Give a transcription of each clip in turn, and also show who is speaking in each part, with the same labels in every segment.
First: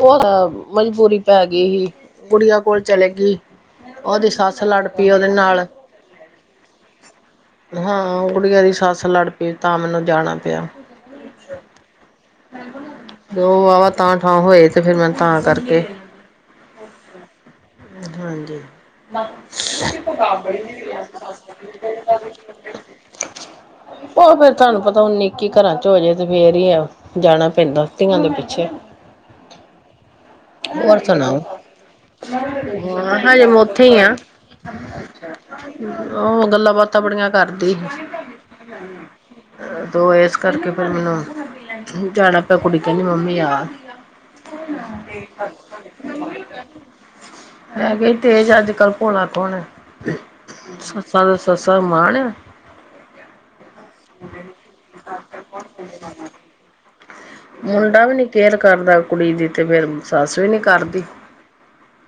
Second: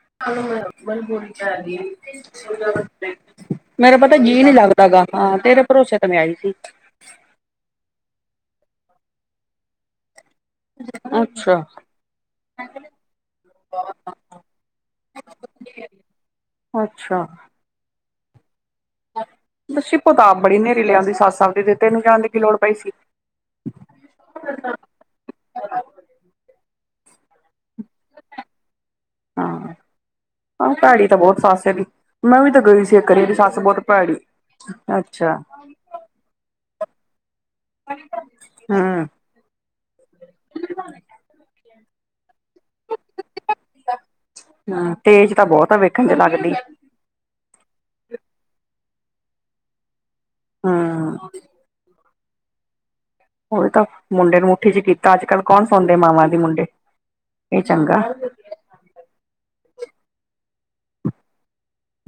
Speaker 1: ਉਹ, ਮਜਬੂਰੀ ਪੈ ਗਈ ਹੀ ਸੀ ਕੁੜੀਆਂ ਕੋਲ ਚਲੀ ਗਈ
Speaker 2: ਮੇਰਾ ਪਤਾ
Speaker 1: ਉਹਦੀ
Speaker 2: ਜੀਅ ਨੀ
Speaker 1: ਸੱਸ
Speaker 2: ਲੱਗਦਾ
Speaker 1: ਲੜ
Speaker 2: ਗਾ,
Speaker 1: ਪਈ ਉਹਦੇ
Speaker 2: ਹਾਂ ਤੇਰੇ
Speaker 1: ਨਾਲ
Speaker 2: ਭਰੋਸੇ ਤੇ ਮੈਂ ਆਈ ਸੀ।
Speaker 1: ਹਾਂ, ਕੁੜੀਆਂ ਦੀ ਸੱਸ ਲੜ ਪਈ, ਤਾਂ ਮੈਨੂੰ ਜਾਣਾ ਪਿਆ
Speaker 2: ਅੱਛਾ
Speaker 1: ਓ ਵਾਵਾ ਤਾਂ ਠਾਂ ਹੋਏ ਤੇ ਫੇਰ ਮੈ ਤਾਂ ਕਰਕੇ
Speaker 2: ਅੱਛਾ
Speaker 1: ਹਾਂ ਹਾਂਜੀ, ਨਪ ਅਸੀ
Speaker 2: ਸ਼ਿਪੋ ਤਾਂ ਆਪ
Speaker 1: ਕਬਾਬ
Speaker 2: ਬੜੀ
Speaker 1: ਬੜੇ
Speaker 2: ਹਨੇਰੀ
Speaker 1: ਮਿਲਨੇ ਆ,
Speaker 2: ਲਿਆਂਦੀ
Speaker 1: ਆਸ-ਪਾਸ
Speaker 2: ਸੱਸ ਆਪਦੀ ਤੇ ਤੈਨੂੰ ਜਾਣ ਦੀ ਕੀ ਲੋੜ ਪਈ ਸੀ
Speaker 1: [unintelligible] ਉਹ ਫਿਰ ਤੁਹਾਨੂੰ ਪਤਾ ਉਨੀ- ਇਕੀ ਘਰਾਂ 'ਚ ਹੋਜੇ ਤੇ ਫਿਰ ਹੀ ਆ ਜਾਨਾ ਪੈਂਦਾ, ਧੀਆਂ ਦੇ ਪਿੱਛੇ
Speaker 2: ਹਾਂ ਆਂ
Speaker 1: ਹੋਰ
Speaker 2: ਭੈੜੀ ਤਾਂ
Speaker 1: ਸੁਣਾਓ
Speaker 2: ਬਹੁਤ ਸੱਸ ਇਹਦੀ, ਮੈਂ ਵੀ ਤਾਂ ਗਈ ਸੀੇ ਇਕ
Speaker 1: ਹਾਂ
Speaker 2: ਵਾਰੀ
Speaker 1: ਹਜੇ
Speaker 2: ਸੱਸ
Speaker 1: ਮੈਂ
Speaker 2: ਬਹੁਤ
Speaker 1: ਉੱਥੇ
Speaker 2: ਭੈੜੀ ਅੱਛਾ
Speaker 1: ਹਮ, ਉਹ ਗੱਲਾਂ ਬਾਤਾਂ ਬੜੀਆਂ ਕਰਦੀ ਹੀ।
Speaker 2: ਹੂੰ
Speaker 1: ਅ ਤੋਂ ਇਸ ਕਰਕੇ ਫੇਰ ਮੈਨੂੰ ਜਾਣਾ ਪਿਆ ਕੁੜੀ ਕਹਿੰਦੀ ਮੰਮੀ ਆ।
Speaker 2: ਹਮ, ਤੇਜ ਤਾਂ ਬਹੁਤ ਆ ਵੇਖਣ ਨੂੰ ਲੱਗਦੀ।
Speaker 1: ਹੈਗੀ ਤੇਜ ਆ, ਅੱਜ- ਕੱਲ ਭੋਲਾ ਕੋਣ ਆ, ਸੱਸਾਂ
Speaker 2: ਹੂੰ
Speaker 1: ਦੇ ਸ ਸ ਮਾਨ।
Speaker 2: ਉਹੀ ਤਾਂ, ਮੁੰਡੇ ਨੂੰ ਮੁੱਠੀ 'ਚ ਕੀਤਾ, ਅੱਜ -ਕੱਲ ਕੌਣ ਸੌਂਦੇ ਮਾਵਾਂ ਦੇ ਮੁੰਡੇ ਇਹ ਚੰਗਾ
Speaker 1: ਮੁੰਡਾ ਵੀ ਨੀ ਕੇਅਰ ਕਰਦਾ ਕੁੜੀ ਦੀ, ਤੇ ਫਿਰ ਸੱਸ ਵੀ ਨੀ ਕਰਦੀ।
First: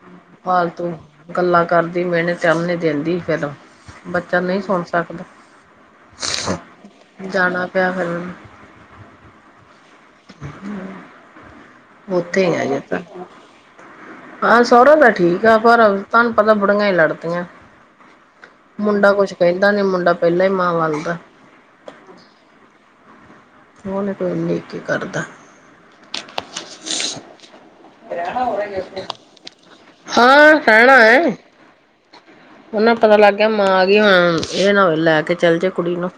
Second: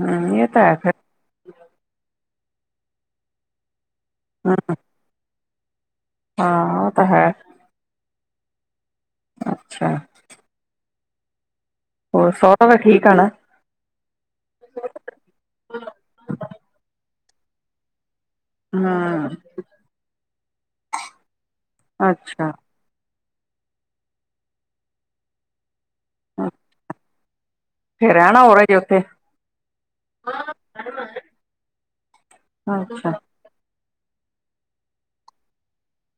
Speaker 2: ਹੂੰ ਇਹ ਤਾਂ ਹੈ
Speaker 1: ਫਾਲਤੂ,
Speaker 2: ਫਿਰ
Speaker 1: ਗੱਲਾਂ ਕਰਦੀ ਮੇਣੇ ਤਾਨੇ ਦਿੰਦੀ ਫੇਰ ਬੱਚਾ
Speaker 2: ਹੂੰ
Speaker 1: ਨਹੀਂ ਸੁਣ ਸਕਦਾ,
Speaker 2: ਹਾਂ ਉਹ ਤਾਂ ਹੈ
Speaker 1: ਜਾਣਾ ਪਿਆ ਫਿਰ ਮੈਂਨੂੰ
Speaker 2: ਅੱਛਾ
Speaker 1: ਹਮ,
Speaker 2: ਹੋਰ
Speaker 1: ਉੱਥੇ ਈ ਆ
Speaker 2: ਸਹੁਰਾ ਤਾਂ
Speaker 1: ਹਜੇ
Speaker 2: ਠੀਕ ਆ
Speaker 1: ਤਕ
Speaker 2: ਨਾ
Speaker 1: ਹਾਂ ਸੋਹਰਾ ਤਾਂ ਠੀਕ ਐ, ਪਰ ਤੁਹਾਨੂੰ ਪਤਾ ਬੁੜੀਆਂ ਈ ਲੜਦੀਆਂ ਮੁੰਡਾ
Speaker 2: ਹੂੰ
Speaker 1: ਕੁਛ ਕਹਿੰਦਾ ਨੀ, ਮੁੰਡਾ ਪਹਿਲਾਂ ਈ ਮਾਂ ਵਲ ਦਾ
Speaker 2: ਅੱਛਾ
Speaker 1: ਉਹ ਨੀ ਕੋਈ ਉਨੀ ਇਕੀ ਕਰਦਾ।
Speaker 2: ਆਂ [unintelligible]
Speaker 1: ਰਹਿਣਾ ਹੋਰ ਹਜੇ ਉੱਥੇ, ਹਾਂ ਰਹਿਣਾ ਏ।
Speaker 2: [inaudible]
Speaker 1: ਉਹਨਾਂ ਨੂੰ ਪਤਾ ਲੱਗ ਗਿਆ ਮਾਂ ਗਈ ਹੁਣ, ਇਹ ਨਾ ਹੋਏ ਲੈ ਕੇ ਚੱਲ ਜੇ ਕੁੜੀ ਨੂੰ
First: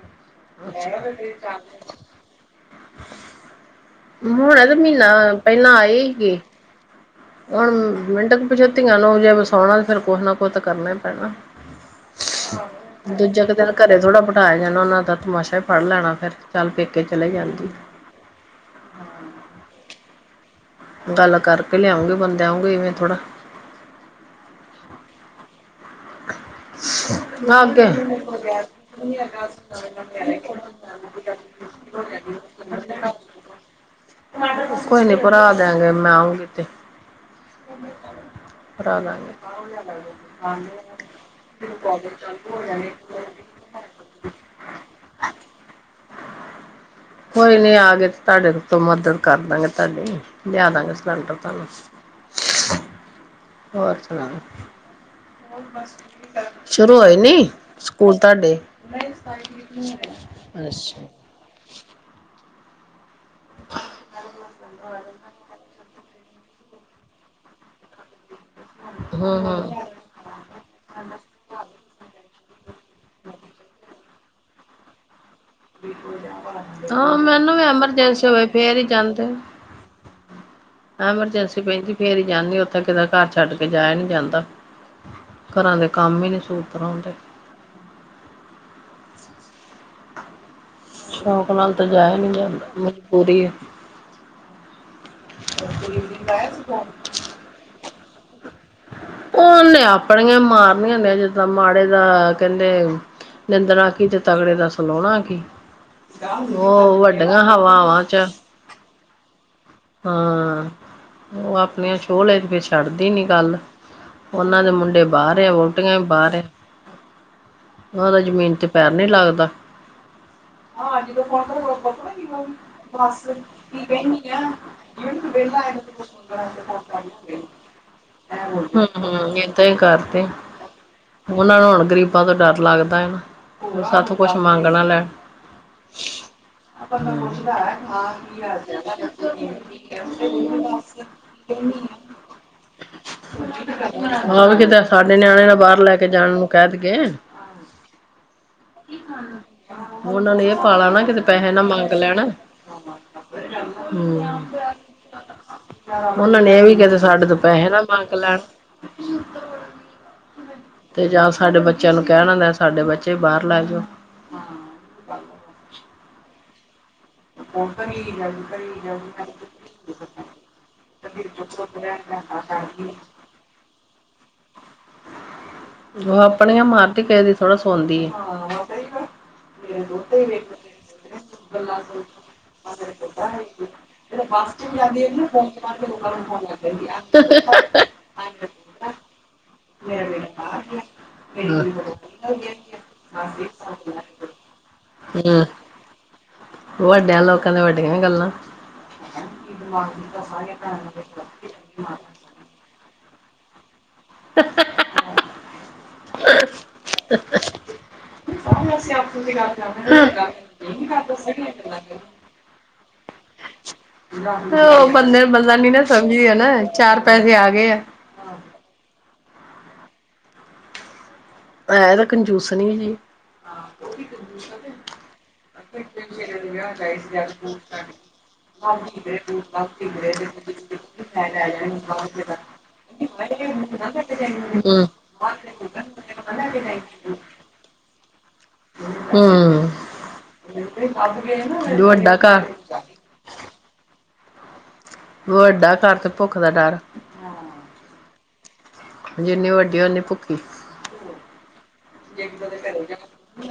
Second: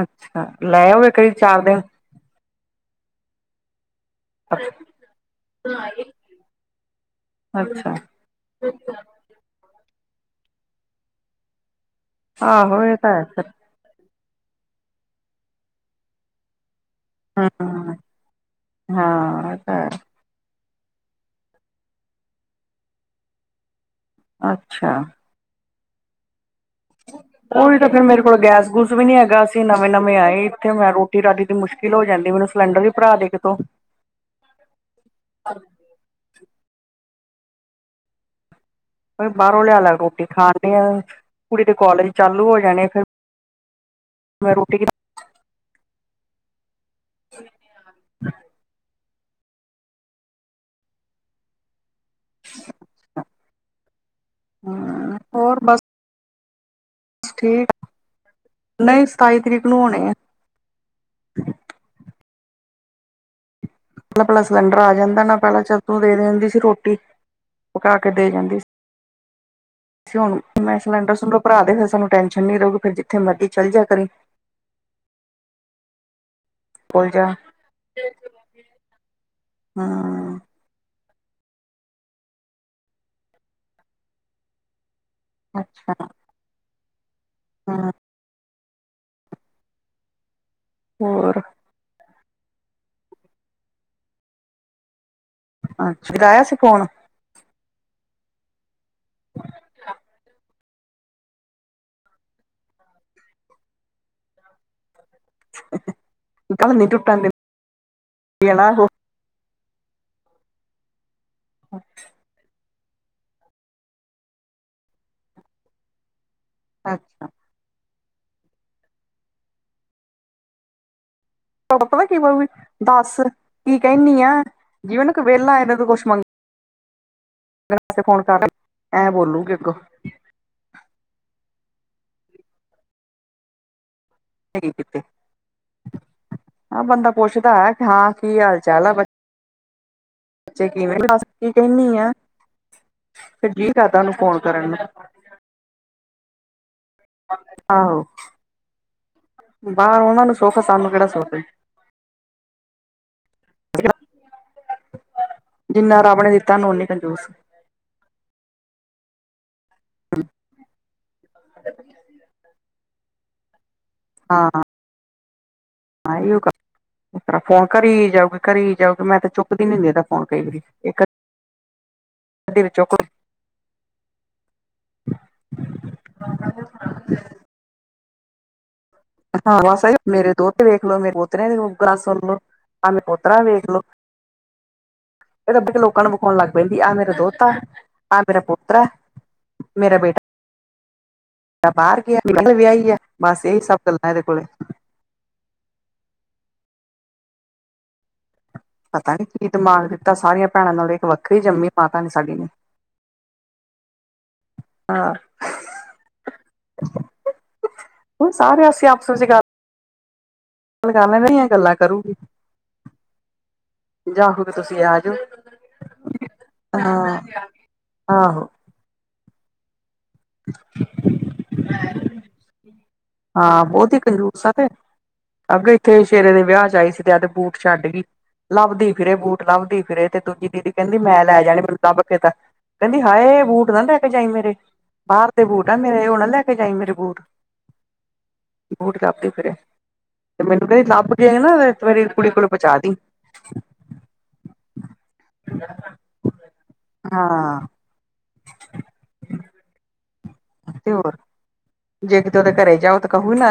Speaker 2: ਅੱਛਾ, ਲੈ ਆਵੇ ਕਰੀ ਚਾਰ ਦਿਨ
Speaker 1: ਹੁਣੇ ਤੇ ਮਹੀਨਾ, ਪਹਿਲਾਂ ਆਈ ਸੀ। ਹੁਣ
Speaker 2: ਅੱਛਾ
Speaker 1: ਮਿੰਟ ਕ ਪਿਛੇ ਧੀਆਂ ਨੂੰ ਜੇ ਵਸਾਣਾ ਫੇਰ ਕੁਛ ਨਾ ਕੁਛ ਤਾਂ ਕਰਨਾ ਈ ਪੈਣਾ
Speaker 2: ਆਹੋ ਇਹ ਤਾਂ ਹੈ ਫਿਰ
Speaker 1: ਦੂਜਾ [unintelligible] ਘਰੇ ਥੋੜਾ ਬਿਠਾਏਆ ਜਾਨਾ, ਓਨਾਂ ਦਾ ਤਮਾਸ਼ਾ ਈ ਫੜ ਲੈਣਾ ਫੇਰ ਚੱਲ ਪੇਕੇ ਚਲੇ ਜਾਂਦੀ
Speaker 2: ਹਮ ਹਾਂ, ਏ ਤਾ ਹੈ।
Speaker 1: ਗੱਲ ਕਰਕੇ ਲੇਆਉਂਗੇ ਬੰਦੇ ਆਓਂਗੇ ਇਵੇਂ ਥੋੜਾ
Speaker 2: ਅੱਛਾ।
Speaker 1: ਨਾ
Speaker 2: ਉਹੀ
Speaker 1: ਕੇ
Speaker 2: ਤਾਂ ਫਿਰ ਮੇਰੇ ਕੋਲ ਗੈਸ ਗੂਸ ਵੀ ਨੀ ਅੱਦੀ ਰਾਤੀ ਤੇ ਮੁਸ਼ਕਲ ਹੋ ਜਾਂਦੀ ਮੈਨੂੰ ਸਿਲੰਡਰ ਈ ਭਰਾ ਦੇ ਕਿਤੋਂ
Speaker 1: ਕੋਈ ਨੀ ਭਰਾ ਦੇਆਂਗੇ, ਮੈਂ ਆਓਂਗੀ ਤੇ ਭਰਾ ਦਾਂਗੇ
Speaker 2: ਬਾਰੋਂ ਲੇਆ- ਲੇਆ ਰੋਟੀ ਖਾਨ ਡੇਆ। ਕੁੜੀ ਦੇ ਕੋਲਜ ਚਾਲੂ ਹੋ ਜਾਨੇ ਫੇਰ ਮੈਂ ਰੋਟੀ
Speaker 1: ਕੋਈ ਨੀਂ ਆ ਗਏ ਤੇ ਤਾਡੇ ਤੋਂ ਮਦਦ ਕਰ ਦਾਂਗੇ ਤਾਡੀ ਲੇਆ ਦਾਂਗੇ ਸਿਲੰਡਰ ਤਾਨੂੰ ਹੋਰ ਸੁਨਾਓ?
Speaker 2: ਹਂ, ਹੋਰ ਬਸ
Speaker 1: ਸ਼ੁਰੂ ਹੋਏ ਨੀ,
Speaker 2: ਠੀਕ
Speaker 1: ਸਕੂਲ ਤਾਡੇ?
Speaker 2: ਨਹੀਂ ਸਤਾਈ ਤਰੀਕ ਨੂੰ ਹੋਣੇ ਆ
Speaker 1: ਅੱਸ਼ਾ
Speaker 2: ਪੈਲਾਂ-ਪੈਲਾਂ ਸਿਲੰਡਰ ਆ ਜਾਂਦਾ ਨਾ, ਪੈਲਾਂ ਚਲ ਤੂੰ ਦੇ ਦਿੰਦੀ ਸੀ, ਰੋਟੀ ਪਕਾ ਕੇ ਦੇ ਜਾਂਦੀ ਸੀ।
Speaker 1: ਹਂ-ਹਂ
Speaker 2: ਅਸੀਂ ਹੁ ਮੈਂ ਸਿਲੰਡਰ- ਸਲੂੰਡਰ ਭਰਾ ਦੇ ਫੇਰ ਸਾਨੂੰ ਟੈਨਸ਼ਨ ਨੀ ਰਊਗੀ ਫੇਰ ਜਿੱਥੇ ਮਰਜ਼ੀ ਚੱਲ ਜੇਆ ਕਰੀ ਕੋਲ
Speaker 1: ਹਾਂ,
Speaker 2: ਜਾ
Speaker 1: ਮੈਨੂੰ ਵੀ ਐਮਰਜੈਂਸੀ ਹੋਵੇ ਫੇਰ ਈ ਜਾਂਦੇ।
Speaker 2: ਹਾਂ
Speaker 1: ਐਮਰਜੈੰਸੀ ਪੈੰਦੀ ਫੇਰ ਈ ਜਾਂਨੀ ਓਥੇ ਕੇੜਾ ਘਰ ਛੱਡ ਕੇ ਜਾਏਆ ਨੀ ਜਾਂਦਾ। ਘਰਾਂ ਦੇ ਕੰਮ ਈ ਨੀ ਸੂਤਰ ਆਂਦੇ।
Speaker 2: ਹੂੰ। ਹੋਰ
Speaker 1: ਸ਼ੌਕ ਨਾਲ ਤੇ ਜਾਏਆ ਨੀ ਜਾਂਦਾ ਮਜਬੂਰੀ ਐ।
Speaker 2: ਅੱਛਾ, ਓਦਾ ਆਏਆ ਸੀ ਫੋਨ?
Speaker 1: ਓਨੇ ਆਪਣੀਆਂ ਮਾਰਨੀਆਂ ਹੁੰਦੀਆਂ ਜਦੋਂ ਮਾੜੇ ਦਾ ਕੇਂਦੇ ਨਿੰਦਣਾ ਕੀ, ਤੇ ਤਗੜੇ ਦਾ ਸਲੋਣਾ ਕੀ
Speaker 2: ਗੱਲ ਨੀ
Speaker 1: ਵੋ
Speaker 2: ਟੁੱਟਣ ਦਿੰਦੀ
Speaker 1: ਵੱਡੀਆਂ ਹਵਾਵਾਂ 'ਚ
Speaker 2: [unintelligible]
Speaker 1: ਹਾਂ ਓ ਆਪਨੀਆਂ [unintelligible] ਛੱਡਦੀ ਨੀਂ ਗੱਲ ਓਨਾਂ ਦੇ ਮੁੰਡੇ ਬਾਰ ਐ, ਵੋਟੀਆਂ ਵੀ ਬਾਰ ਐ
Speaker 2: ਅੱਛਾ।
Speaker 1: ਓਦਾ ਜਮੀਨ ਤੇ ਪੈਰ ਨੀਂ ਲੱਗਦਾ। ਹਾਂ, ਜਦੋਂ ਫੋਨ ਕਰੂਗੀ ਪਤਾ ਕੀ
Speaker 2: ਬੋਲੂਗੀ
Speaker 1: ਕਊਗੀ
Speaker 2: ਦੱਸ
Speaker 1: ਦਸ ਕੀ
Speaker 2: ਕਹਿੰਨੀ
Speaker 1: ਕੇਂਨੀ
Speaker 2: ਆ
Speaker 1: ਐ? [unintelligible]
Speaker 2: ਜਿਵੇਂ ਨਾ ਕੋਈ ਵਿਹਲਾ ਇਹਦੇ ਤੋਂ ਕੁਛ ਮੰਗਣ ਵਾਸਤੇ ਫੋਨ ਕਰ ਐਂ
Speaker 1: ਹਮ-ਹਮ
Speaker 2: ਬੋਲੂਗੀ
Speaker 1: ਏਦਾਂ
Speaker 2: ਅੱਗੋਂ
Speaker 1: ਈ ਕਰਦੇ। ਓਨਾਂ ਨੂੰ ਹੁਣ ਗਰੀਬਾਂ ਤੋਂ ਡਰ ਲੱਗਦਾ ਐ ਨਾ, ਸਾਥੋਂ ਕੁਛ ਮੰਗ
Speaker 2: ਹੈਗੀ
Speaker 1: ਨਾ
Speaker 2: ਕਿਤੇ
Speaker 1: ਲੈਣ।
Speaker 2: ਹਾਂ
Speaker 1: ਆਪਾਂ
Speaker 2: ਬੰਦਾ
Speaker 1: ਤਾਂ ਪੁੱਛਨਾ ਐ
Speaker 2: ਪੁੱਛਦਾ ਹੈ
Speaker 1: ਹਾਂ ਕਿ
Speaker 2: ਕੀ
Speaker 1: ਹਾਲ-
Speaker 2: ਆ
Speaker 1: ਚਾਲ ਐ [unintelligible]
Speaker 2: ਬੱਚੇ ਕਿਵੇਂ ਦੱਸ ਕੀ ਕਹਿੰਨੀ ਆ ਫਿਰ ਜੀਅ ਕਰਦਾ ਉਹਨੂੰ ਫੋਨ
Speaker 1: ਹਾਂ ਵੀ,
Speaker 2: ਕਰਨ ਨੂੰ
Speaker 1: ਕਿਤੇ ਸਾਡੇ ਨਿਆਣੇ ਨਾ ਬਾਰ ਲੈ ਕੇ ਜਾਣ ਨੂੰ ਕੇ ਦੀਏ।
Speaker 2: ਆਹੋ। ਬਾਹਰ ਉਹਨਾਂ ਨੂੰ
Speaker 1: ਓਨਾਂ ਨੇ ਏ
Speaker 2: ਸੁੱਖ ਸਾਨੂੰ
Speaker 1: ਪਾਲਾ ਨਾ
Speaker 2: ਕਿਹੜਾ
Speaker 1: ਕਿਤੇ
Speaker 2: ਸੁੱਖ
Speaker 1: ਪੈਸੇ ਨਾ ਮੰਗ ਲੈਣ। ਹਮ,
Speaker 2: ਜਿੰਨਾ ਰੱਬ
Speaker 1: ਓਨਾਂ ਨੇ
Speaker 2: ਦਿੱਤਾ
Speaker 1: ਏ
Speaker 2: ਸਾਨੂੰ
Speaker 1: ਵੀ
Speaker 2: ਓਨੀ
Speaker 1: ਕੇ ਤਾ ਸਾਡੇ
Speaker 2: ਕੰਜੂਸ
Speaker 1: ਤੋਂ ਪੈਸੇ ਨਾ ਮੰਗ ਲੈ ਤੇ ਜਾਂ ਸਾਡੇ ਬੱਚਿਆਂ ਨੂੰ ਕੈਨਾ ਆਲੈ ਸਾਡੇ ਬੱਚੇ ਵੀ ਬਾਰ ਲੈ ਜੋ।
Speaker 2: ਹਾਂ-ਹਾਂ।
Speaker 1: [inaudible]
Speaker 2: ਆਈਓ ਕਾ ਤਰ੍ਹਾਂ ਫੋਨ ਕਰੀ ਜਾਊਗੀ ਕਰੀ ਜਾਊਗੀ ਮੈਂ ਤੇ ਚੁੱਕਦੀ ਨੀ ਹੁੰਦੀ ਏਦਾ ਫੋਨ ਕਈ ਵਾਰੀ ਇੱਕ ਅੱਧੀ ਵਾਰੀ ਚੁੱਕ
Speaker 1: [inaudible]
Speaker 2: [inaudible]
Speaker 1: ਓ ਆਪਨੀਆਂ ਮਾਰਦੀ ਕਿਸੇ ਦੀ ਥੋੜਾ ਸੁਨਦੀ ਏ। ਹਾਂ ਸਈ ਗੱਲ।
Speaker 2: ਹਾਂ ਮੇਰੇ ਦੋਤੇ ਵੇਖਲੋ ਮੇਰੇ ਪੋਤਰੇ ਦੀ ਗੱਲ ਸੁਨ ਲੋੋ। ਆਹ ਮੇਰਾ ਪੋਤਰਾ ਵੇਖ ਲੋ, ਏ ਤੇ ਪੈਲਾਂ ਲੋਕਾਂ ਨੂੰ ਵਖੌਨ ਲੱਗ ਪੈਂਦੀ ਆਹ ਮੇਰਾ ਦੋਤਾ ਐ ਆ ਮੇਰਾ ਪੋਤਰਾ।
Speaker 1: ਮੇਰਾ ਬੇਟਾ ਬਾਰ ਗੇਆ।
Speaker 2: ਮੇਰਾ ਬੇਟਾ ਬਾਰ ਗਿਆ ਮੇਰੀ [unintelligible] ਵਿਆਈ ਆ ਬਸ ਏਈ ਸਬ ਗੱਲਾਂ ਏਦੇ ਕੋਲੇ।
Speaker 1: ਏਆਂ ਵੱਡੇਆਂ ਲੋਕਾਂ ਦੀਆਂ ਵੱਡੀਆਂ ਗੱਲਾਂ।
Speaker 2: ਪਤਾ ਨੀ ਕੀ ਦਿਮਾਗ ਦਿੱਤਾ ਸਾਰੀਆਂ ਭੈਨਾਂ ਨਾਲੋਂ ਇੱਕ ਵੱਖਰੀ ਜੰਮੀ ਮਾਤਾ ਨੇ ਸਾਡੀ ਨੇ।
Speaker 1: ਤਬ ਤੱਕ
Speaker 2: ਆਰ ਸਾਰੇ
Speaker 1: [inaudible]
Speaker 2: ਹੁਨ ਕਰਨ ਦੀਆਂ ਗੱਲਾਂ ਕਰੂੰਗੀ। ਤੁਸੀਂ
Speaker 1: ਓ
Speaker 2: ਆ ਜਾਓ
Speaker 1: ਬੰਦੇ ਨੂੰ ਬੰਦਾ ਨੀ ਨਾ ਸਮਝਦੀ ਆ ਨਾ ਚਾਰ ਪੈਸੇ
Speaker 2: ਹਾਂ
Speaker 1: ਆ ਗਏ ਆ।
Speaker 2: ਆਹੋ।
Speaker 1: ਐ ਤਾਂ ਕੰਜੂਸਨੀ ਜੀ
Speaker 2: ਹਾਂ ਬੋਤ ਈ ਕੰਜੂਸ ਆ ਤੇ ਅੱਗੇ ਇੱਥੇ ਸ਼ੇਰੇ ਦੇ ਵਿਆਹ ਚ ਆਈ ਸੀ ਤੇ ਆਵਦੇ ਬੂਟ ਛੱਡਗੀ ਲੱਭਦੀ
Speaker 1: ਹੂੰ
Speaker 2: ਫਿਰੇ ਬੂਟ ਲੱਭਦੀ ਫਿਰੇ ਤੇ ਦੂਜੀ ਦੀਦੀ ਕੈਂਦੀ ਮੈਂ ਲੈ ਜਾਨੇ ਮੈਨੂੰ ਲੱਭ ਕੇ ਤਾਂ ਕੈਂਦੀ ਹਾਏ ਬੂਟ ਨਾ ਲੈ ਕੇ ਜਾਈਂ ਮੇਰੇ, ਬਾਰ ਦੇ ਬੂਟ ਆ ਮੇਰੇ ਓ ਨਾ ਲੈ ਕੇ ਜਾਈਂ ਮੇਰੇ ਬੂਟ ਬੂਟ ਲੱਭਦੀ ਫਿਰੇ, ਤੇ ਮੈਨੂੰ ਕੈਂਦੀ ਲੱਭ ਕੇ ਨਾ
Speaker 1: ਹੂੰ
Speaker 2: ਮੇਰੀ
Speaker 1: ਵੱਡਾ
Speaker 2: ਕੁੜੀ
Speaker 1: ਘਰ
Speaker 2: ਕੋਲ ਪੁਚਾ ਦੀ। [inaudible]
Speaker 1: ਵੱਡਾ ਘਰ ਤੇ ਭੁੱਖ ਦਾ ਡਰ।
Speaker 2: ਹਾਂ।
Speaker 1: ਜਿੰਨੀ ਵੱਡੀ ਓਨੀ ਭੁੱਖੀ।
Speaker 2: ਤੇ ਹੋਰ ਜੇ ਕਿਤੇ ਓਦੇ ਘਰੇ ਜਾਓ ਤੇ ਕਓ ਓਨਾਂ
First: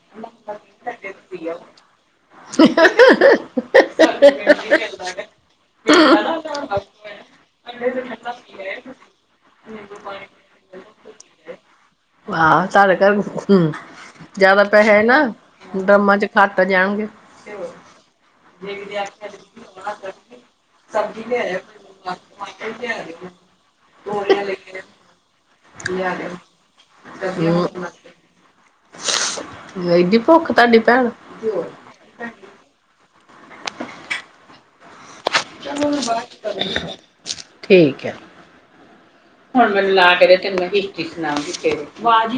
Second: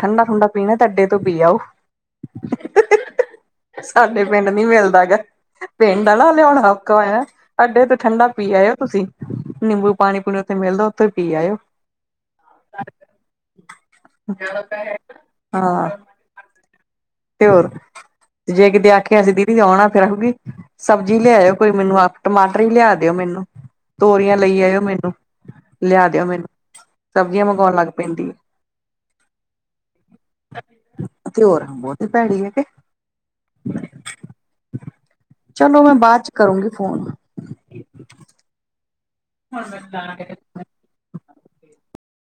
Speaker 2: ਠੰਡਾ ਠੂੰਡਾ ਪੀਨਾ ਤਾਂ ਅੱਡੇ ਤੋਂ ਪੀ ਆਓ। ਸਾਡੇ ਪਿੰਡ ਨੀ ਮਿਲਦਾ ਗਾ, ਪਿੰਡ ਆਲਾ ਲਿਆਓਨਾ ਔਖਾ ਹੋਏਆ। ਅੱਡੇ ਤੇ ਠੰਡਾ ਪੀ ਆਏਓ ਤੁਸੀਂ ਨਿੰਬੂ ਪਾਨੀ ਪੂਨੀ ਓਥੇ ਮਿਲਦਾ ਓਥੋਂ ਪੀ ਆਏਓ।
Speaker 1: ਸਾਡੇ ਘਰ ਜ਼ਿਆਦਾ ਪੈਸੇ ਨਾ
Speaker 2: ਹਾਂ।
Speaker 1: ਡਰੰਮਾਂ ਚ ਖੱਟ ਜਾਨਗੇ। ਤੇ ਹੋਰ
Speaker 2: ਤੇ ਜੇ ਕਿਤੇ ਆਖੇਆਂ ਅਸੀਂ ਦੀਦੀ ਔਨਾ, ਫ਼ਿਰ ਆਹੂਗੀ ਸਬਜ਼ੀ ਲਿਆਏਓ ਕੋਈ ਮੈਂਨੂੰ ਆਪ ਟਮਾਟਰ ਈ ਲਿਆ ਦਿਓ ਮੈਂਨੂੰ, ਤੋਰੀਆਂ ਲਈ ਆਏਓ ਮੈਨੂੰ, ਲਿਆ ਦਿਓ ਮੈਨੂੰ। ਸਬਜ਼ੀਆਂ ਮੰਗੌਨ ਲੱਗ ਪੈਂਦੀ ਏ।
Speaker 1: ਐਡੀ ਭੁੱਖ ਤਾਡੀ ਭੈਨ, ਤੇ ਹੋਰ
Speaker 2: ਬੋਤੀ ਭੈੜੀ ਏ ਤੇ ਚੱਲੋ ਮੈਂ ਬਾਦ ਚ ਕਰੂੰਗੀ ਫ਼ੋਨ।
Speaker 1: ਠੀਕ ਐ, ਹੁਣ ਮੈਂਨੂੰ ਲਾ ਕੇ ਦੇ ਤਿੰਨ ਵੀ ਦਿਖਣਾ ਵੀ‌ਖੇ ਵਾਜ਼ ਈ